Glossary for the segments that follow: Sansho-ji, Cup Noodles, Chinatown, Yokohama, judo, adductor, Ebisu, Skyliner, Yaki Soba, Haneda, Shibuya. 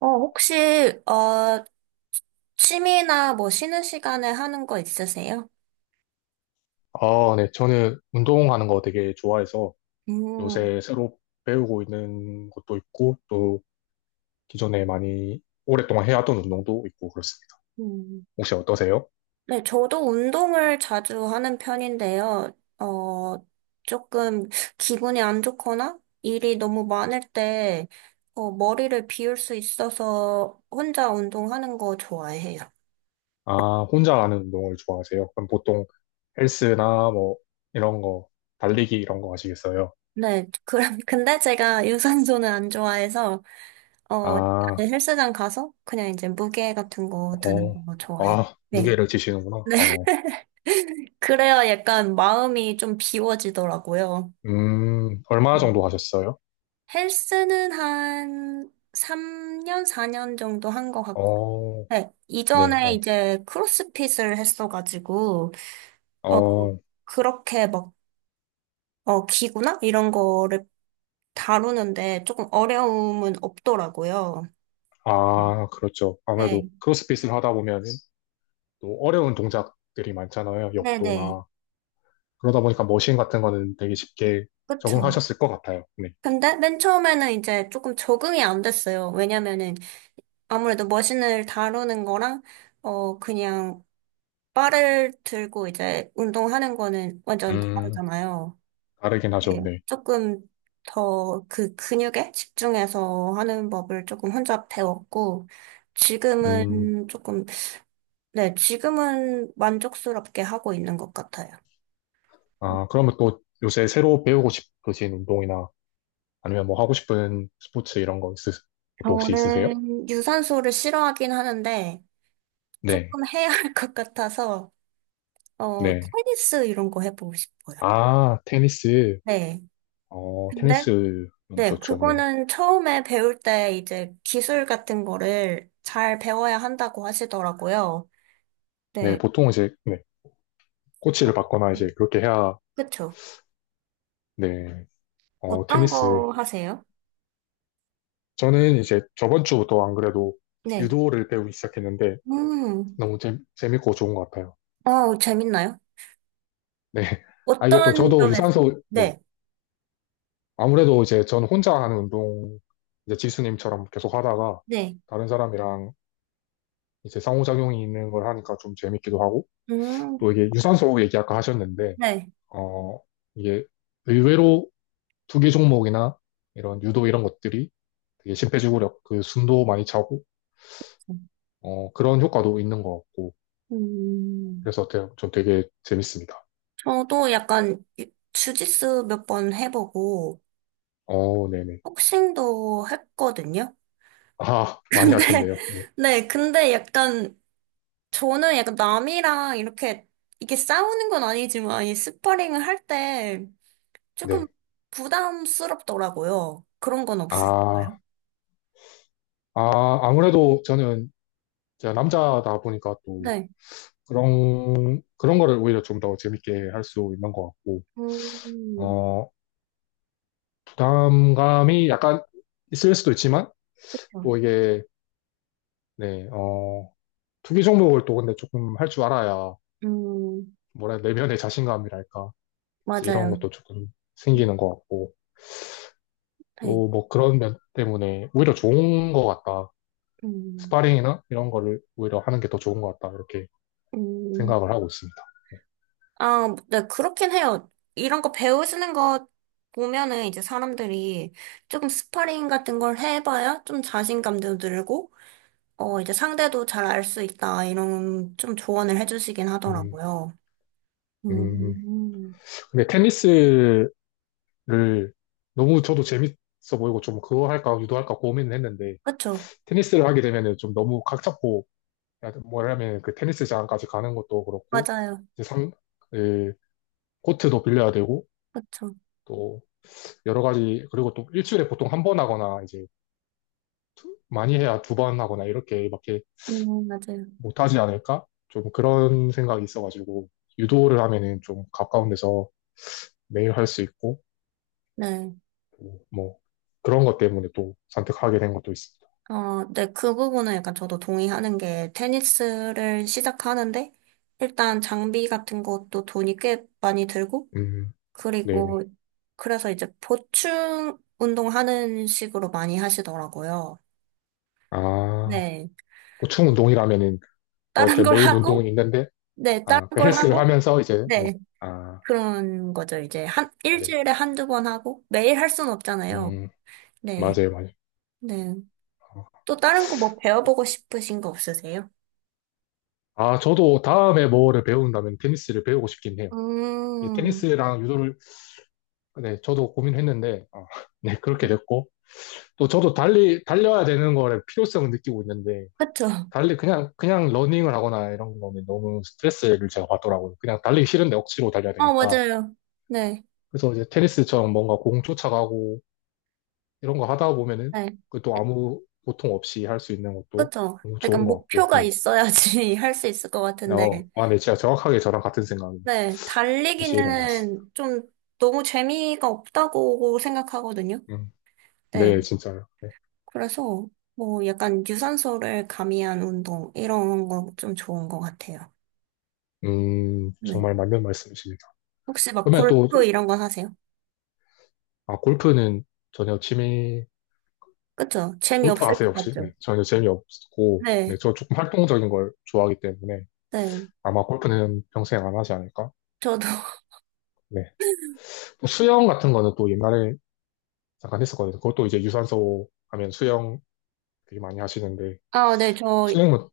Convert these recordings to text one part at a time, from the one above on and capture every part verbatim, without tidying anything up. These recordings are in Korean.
어, 혹시, 어, 취미나 뭐 쉬는 시간에 하는 거 있으세요? 아, 네. 저는 운동하는 거 되게 좋아해서 음. 요새 새로 배우고 있는 것도 있고 또 기존에 많이 오랫동안 해왔던 운동도 있고 그렇습니다. 음. 혹시 어떠세요? 네, 저도 운동을 자주 하는 편인데요. 어, 조금 기분이 안 좋거나 일이 너무 많을 때, 어, 머리를 비울 수 있어서 혼자 운동하는 거 좋아해요. 아, 혼자 하는 운동을 좋아하세요? 그럼 보통 헬스나 뭐 이런 거, 달리기 이런 거 하시겠어요? 네, 그럼, 근데 제가 유산소는 안 좋아해서, 어, 아, 헬스장 가서 그냥 이제 무게 같은 거 드는 어, 거 좋아해요. 아, 네. 무게를 지시는구나. 어, 그래야 약간 마음이 좀 비워지더라고요. 음, 얼마 네. 정도 하셨어요? 헬스는 한 삼 년, 사 년 정도 한 것 같고. 어, 네. 네, 이전에 이제 크로스핏을 했어가지고, 어, 어, 어, 그렇게 막, 어, 기구나? 이런 거를 다루는데 조금 어려움은 없더라고요. 아, 그렇죠. 아무래도 네. 크로스핏을 하다 보면 또 어려운 동작들이 많잖아요. 네네. 역도나. 그러다 보니까 머신 같은 거는 되게 쉽게 그쵸. 적응하셨을 것 같아요. 네. 근데 맨 처음에는 이제 조금 적응이 안 됐어요. 왜냐면은 아무래도 머신을 다루는 거랑, 어, 그냥 바를 들고 이제 운동하는 거는 완전 음, 다르잖아요. 다르긴 하죠. 네. 네. 조금 더 그 근육에 집중해서 하는 법을 조금 혼자 배웠고, 음, 지금은 조금, 네, 지금은 만족스럽게 하고 있는 것 같아요. 아, 그러면 또 요새 새로 배우고 싶으신 운동이나 아니면 뭐 하고 싶은 스포츠 이런 거 있으, 것도 혹시 있으세요? 저는 유산소를 싫어하긴 하는데, 네. 조금 해야 할 것 같아서, 어, 네. 테니스 이런 거 해보고 싶어요. 아, 테니스. 네. 어, 근데 테니스 너무 네, 좋죠. 네. 그거는 처음에 배울 때 이제 기술 같은 거를 잘 배워야 한다고 하시더라고요. 네, 네, 보통 이제, 네. 코치를 받거나 이제 네. 그렇게 해야, 그쵸. 네. 어, 어떤 테니스 거 하세요? 저는 이제 저번 주부터 안 그래도 네. 유도를 배우기 시작했는데 음. 너무 재, 재밌고 좋은 것 같아요. 어, 재밌나요? 네. 아, 이게 또 어떤 저도 점에서? 유산소, 네. 네, 아무래도 이제 저는 혼자 하는 운동, 이제 지수님처럼 계속 하다가 네. 다른 사람이랑 이제 상호작용이 있는 걸 하니까 좀 재밌기도 하고 음. 또 이게 유산소 얘기 아까 하셨는데, 네. 어, 이게 의외로 투기 종목이나 이런 유도 이런 것들이 되게 심폐지구력, 그 숨도 많이 차고, 어, 그런 효과도 있는 것 같고 음. 그래서 되- 좀 되게 재밌습니다. 저도 약간 주짓수 몇 번 해보고, 어, 네네. 복싱도 했거든요. 아, 많이 근데, 하셨네요. 네. 네, 근데 약간 저는 약간 남이랑 이렇게, 이게 싸우는 건 아니지만, 이 스파링을 할 때 조금 네. 부담스럽더라고요. 그런 건 없으신가요? 아, 아, 아무래도 저는 제가 남자다 보니까 또 네. 그런, 그런 거를 오히려 좀 더 재밌게 할 수 있는 것 같고, 음. 어, 부담감이 약간 있을 수도 있지만, 그렇죠. 또 이게, 네, 어, 투기 종목을 또 근데 조금 할 줄 알아야, 음. 뭐라, 해야 내면의 자신감이랄까. 이제 이런 맞아요. 것도 조금 생기는 것 같고, 네. 또 뭐 그런 면 때문에 오히려 좋은 것 같다. 음. 스파링이나 이런 거를 오히려 하는 게 더 좋은 것 같다. 이렇게 음. 생각을 하고 있습니다. 아, 네, 그렇긴 해요. 이런 거 배우시는 거 보면은 이제 사람들이 조금 스파링 같은 걸 해봐야 좀 자신감도 늘고, 어, 이제 상대도 잘 알 수 있다, 이런 좀 조언을 해주시긴 음, 하더라고요. 음. 음. 근데 테니스를 너무 저도 재밌어 보이고 좀 그거 할까 유도할까 고민을 했는데 그쵸. 테니스를 하게 되면은 좀 너무 각 잡고 뭐야하 뭐냐면 그 테니스장까지 가는 것도 그렇고 맞아요. 이제 상, 그 코트도 빌려야 되고 그쵸. 또 여러 가지 그리고 또 일주일에 보통 한 번 하거나 이제 많이 해야 두 번 하거나 이렇게밖에 음. 맞아요. 못하지 않을까? 좀 그런 생각이 있어가지고 유도를 하면은 좀 가까운 데서 매일 할 수 있고 네. 또뭐 그런 것 때문에 또 선택하게 된 것도 있습니다. 어, 네, 그 부분은 약간 저도 동의하는 게 테니스를 시작하는데 일단 장비 같은 것도 돈이 꽤 많이 들고 음, 그리고 네네. 그래서 이제 보충 운동하는 식으로 많이 하시더라고요. 아, 네. 보충 운동이라면은 뭐 다른 그 걸 메인 운동은 하고, 있는데 네, 다른 아, 그 걸 헬스를 하고, 하면서 이제 네. 네. 아, 그런 거죠. 이제 한, 맞아요. 일주일에 한두 번 하고 매일 할 순 없잖아요. 음, 네. 맞아요, 맞아요. 네. 또 다른 거 뭐 배워보고 싶으신 거 없으세요? 아, 저도 다음에 뭐를 배운다면 테니스를 배우고 싶긴 해요. 이 음. 테니스랑 유도를 네, 저도 고민했는데 아, 네, 그렇게 됐고 또 저도 달리, 달려야 되는 거에 필요성을 느끼고 있는데, 그쵸. 달리 그냥, 그냥 러닝을 하거나 이런 거는 너무 스트레스를 제가 받더라고요. 그냥 달리기 싫은데 억지로 달려야 어, 되니까. 맞아요. 네, 그래서 이제 테니스처럼 뭔가 공 쫓아가고 이런 거 하다 보면은 네. 그것도 아무 고통 없이 할 수 있는 것도 그쵸. 너무 약간 좋은 것 같고, 목표가 네. 있어야지 할 수 있을 것 같은데. 어, 아, 네, 진짜 정확하게 저랑 같은 생각이 네, 계시는 것 같습니다. 달리기는 좀 너무 재미가 없다고 생각하거든요. 음, 네, 네, 진짜요. 네. 그래서 뭐 약간 유산소를 가미한 운동, 이런 거 좀 좋은 것 같아요. 음, 네. 정말 맞는 말씀이십니다. 혹시 막 그러면 또, 골프 이런 거 하세요? 아, 골프는 전혀 취미 그쵸. 골프 재미없을 아세요, 것 혹시? 같죠. 네, 전혀 재미없고, 네, 네, 저 조금 활동적인 걸 좋아하기 때문에 네. 아마 골프는 평생 안 하지 않을까? 저도 네. 또 수영 같은 거는 또 옛날에 잠깐 했었거든요. 그것도 이제 유산소 하면 수영 되게 많이 하시는데, 아, 네, 저 수영은,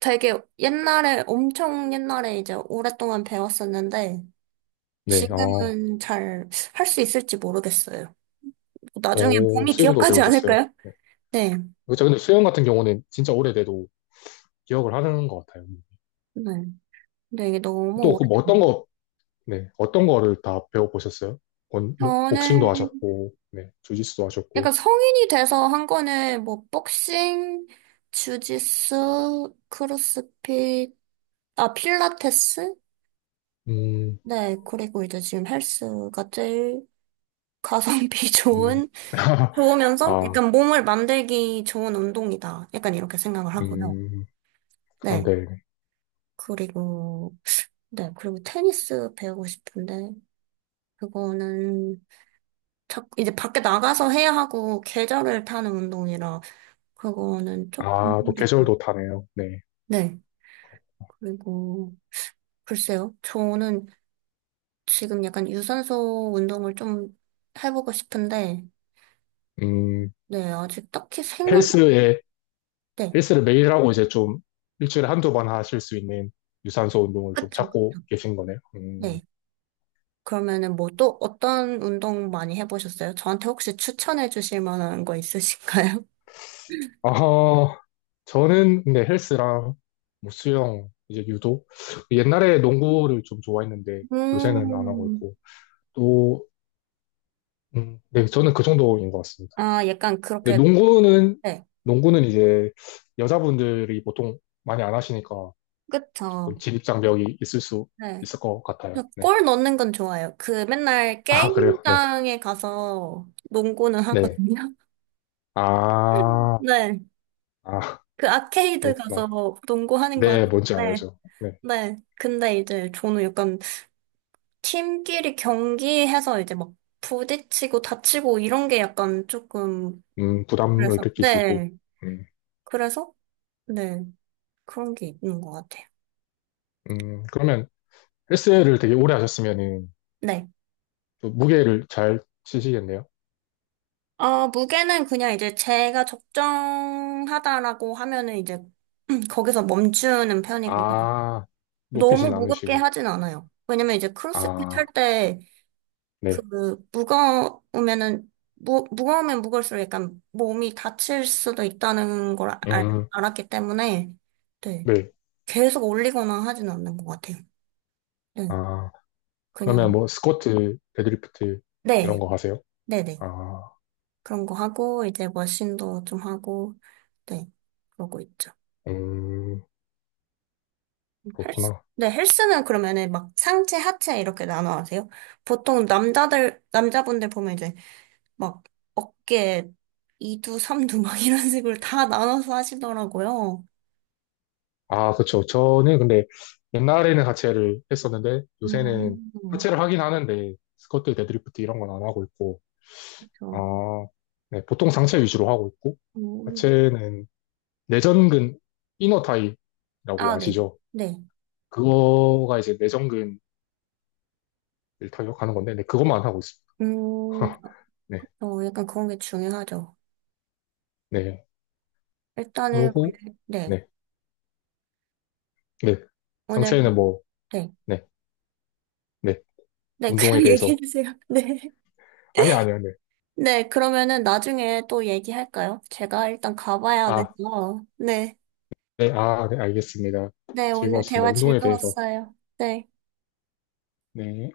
되게 옛날에, 엄청 옛날에 이제 오랫동안 배웠었는데, 네, 어, 지금은 잘 할 수 있을지 모르겠어요. 나중에 오, 몸이 수영도 기억하지 배우셨어요. 않을까요? 네. 네. 그렇죠. 근데 수영 같은 경우는 진짜 오래돼도 기억을 하는 것 같아요. 네. 근데 이게 너무 또, 그뭐 어떤 오랫동안. 거, 네, 어떤 거를 다 배워보셨어요? 권- 저는 복싱도 하셨고, 네, 주짓수도 약간 하셨고, 성인이 돼서 한 거는 뭐, 복싱, 주짓수, 크로스핏, 아, 필라테스? 음, 네. 그리고 이제 지금 헬스가 제일 가성비 음. 좋은 좋으면서 아, 약간 몸을 만들기 좋은 운동이다. 약간 이렇게 생각을 하고요. 음. 네. 그런데, 그리고, 네. 그리고 테니스 배우고 싶은데, 그거는 자, 이제 밖에 나가서 해야 하고, 계절을 타는 운동이라, 그거는 조금, 아, 또 계절도 타네요. 네. 네. 그리고, 글쎄요. 저는 지금 약간 유산소 운동을 좀 해보고 싶은데, 음, 네. 아직 딱히 생각, 헬스에, 네. 헬스를 매일 하고 이제 좀 일주일에 한두 번 하실 수 있는 유산소 운동을 좀 그쵸, 찾고 그쵸. 계신 거네요. 음, 네. 그러면은 뭐 또 어떤 운동 많이 해보셨어요? 저한테 혹시 추천해 주실 만한 거 있으실까요? 아, 저는 근데 헬스랑 뭐 수영, 이제 유도. 옛날에 농구를 좀 좋아했는데 요새는 안 하고 음. 있고 또, 음, 네, 저는 그 정도인 것 같습니다. 아, 약간 근데 그렇게, 농구는, 네. 농구는 이제 여자분들이 보통 많이 안 하시니까 조금 그쵸. 진입장벽이 있을 수 네. 있을 것 같아요. 네. 저골 넣는 건 좋아요. 그 맨날 아, 그래요? 네. 게임장에 가서 농구는 네. 하거든요. 아, 네. 아, 그 아케이드 가서 그렇구나. 농구하는 건, 네, 뭔지 네. 알죠. 네. 네. 근데 이제 저는 약간 팀끼리 경기해서 이제 막 부딪히고 다치고 이런 게 약간 조금, 음, 부담을 그래서, 느끼시고. 네. 음, 그래서, 네, 그런 게 있는 것 같아요. 음, 그러면 헬스를 되게 오래 하셨으면은 네. 또 무게를 잘 치시겠네요. 어, 무게는 그냥 이제 제가 적정하다라고 하면은 이제 거기서 멈추는 편이고요. 아, 너무 높이진 무겁게 않으시고. 하진 않아요. 왜냐면 이제 크로스핏 할 아, 때 그 네. 무거우면은 무, 무거우면 무거울수록 약간 몸이 다칠 수도 있다는 걸 알, 음, 알았기 때문에 네. 네. 계속 올리거나 하진 않는 것 같아요. 네. 아. 그러면 그냥 뭐 스쿼트, 데드리프트 네. 이런 거 하세요? 네네. 아, 그런 거 하고, 이제 머신도 좀 하고, 네, 그러고 있죠. 음, 헬스, 그렇구나. 네, 헬스는 그러면은 막 상체, 하체 이렇게 나눠 하세요? 보통 남자들, 남자분들 보면 이제 막 어깨 이 두, 삼 두 막 이런 식으로 다 나눠서 하시더라고요. 아, 그렇죠. 저는 근데 옛날에는 하체를 했었는데 요새는 음. 하체를 하긴 하는데 스쿼트, 데드리프트 이런 건 안 하고 있고, 아, 그렇죠. 네, 보통 상체 위주로 하고 있고, 음. 하체는 내전근 이너타이라고 아, 네. 아시죠? 네. 그거가 이제 내전근을 타격하는 건데, 네, 그것만 하고 있습니다. 음. 네, 어, 약간 그런 게 중요하죠. 네. 일단은 그러고, 오늘, 네. 네, 네. 오늘, 상체는 뭐, 네. 네. 네, 네, 운동에 그냥 대해서. 얘기해주세요. 네. 아니, 아니요, 네. 네, 그러면은 나중에 또 얘기할까요? 제가 일단 가봐야 아, 돼서. 네. 네, 아, 네, 알겠습니다. 네, 오늘 즐거웠습니다. 대화 운동에 대해서. 즐거웠어요. 네. 네.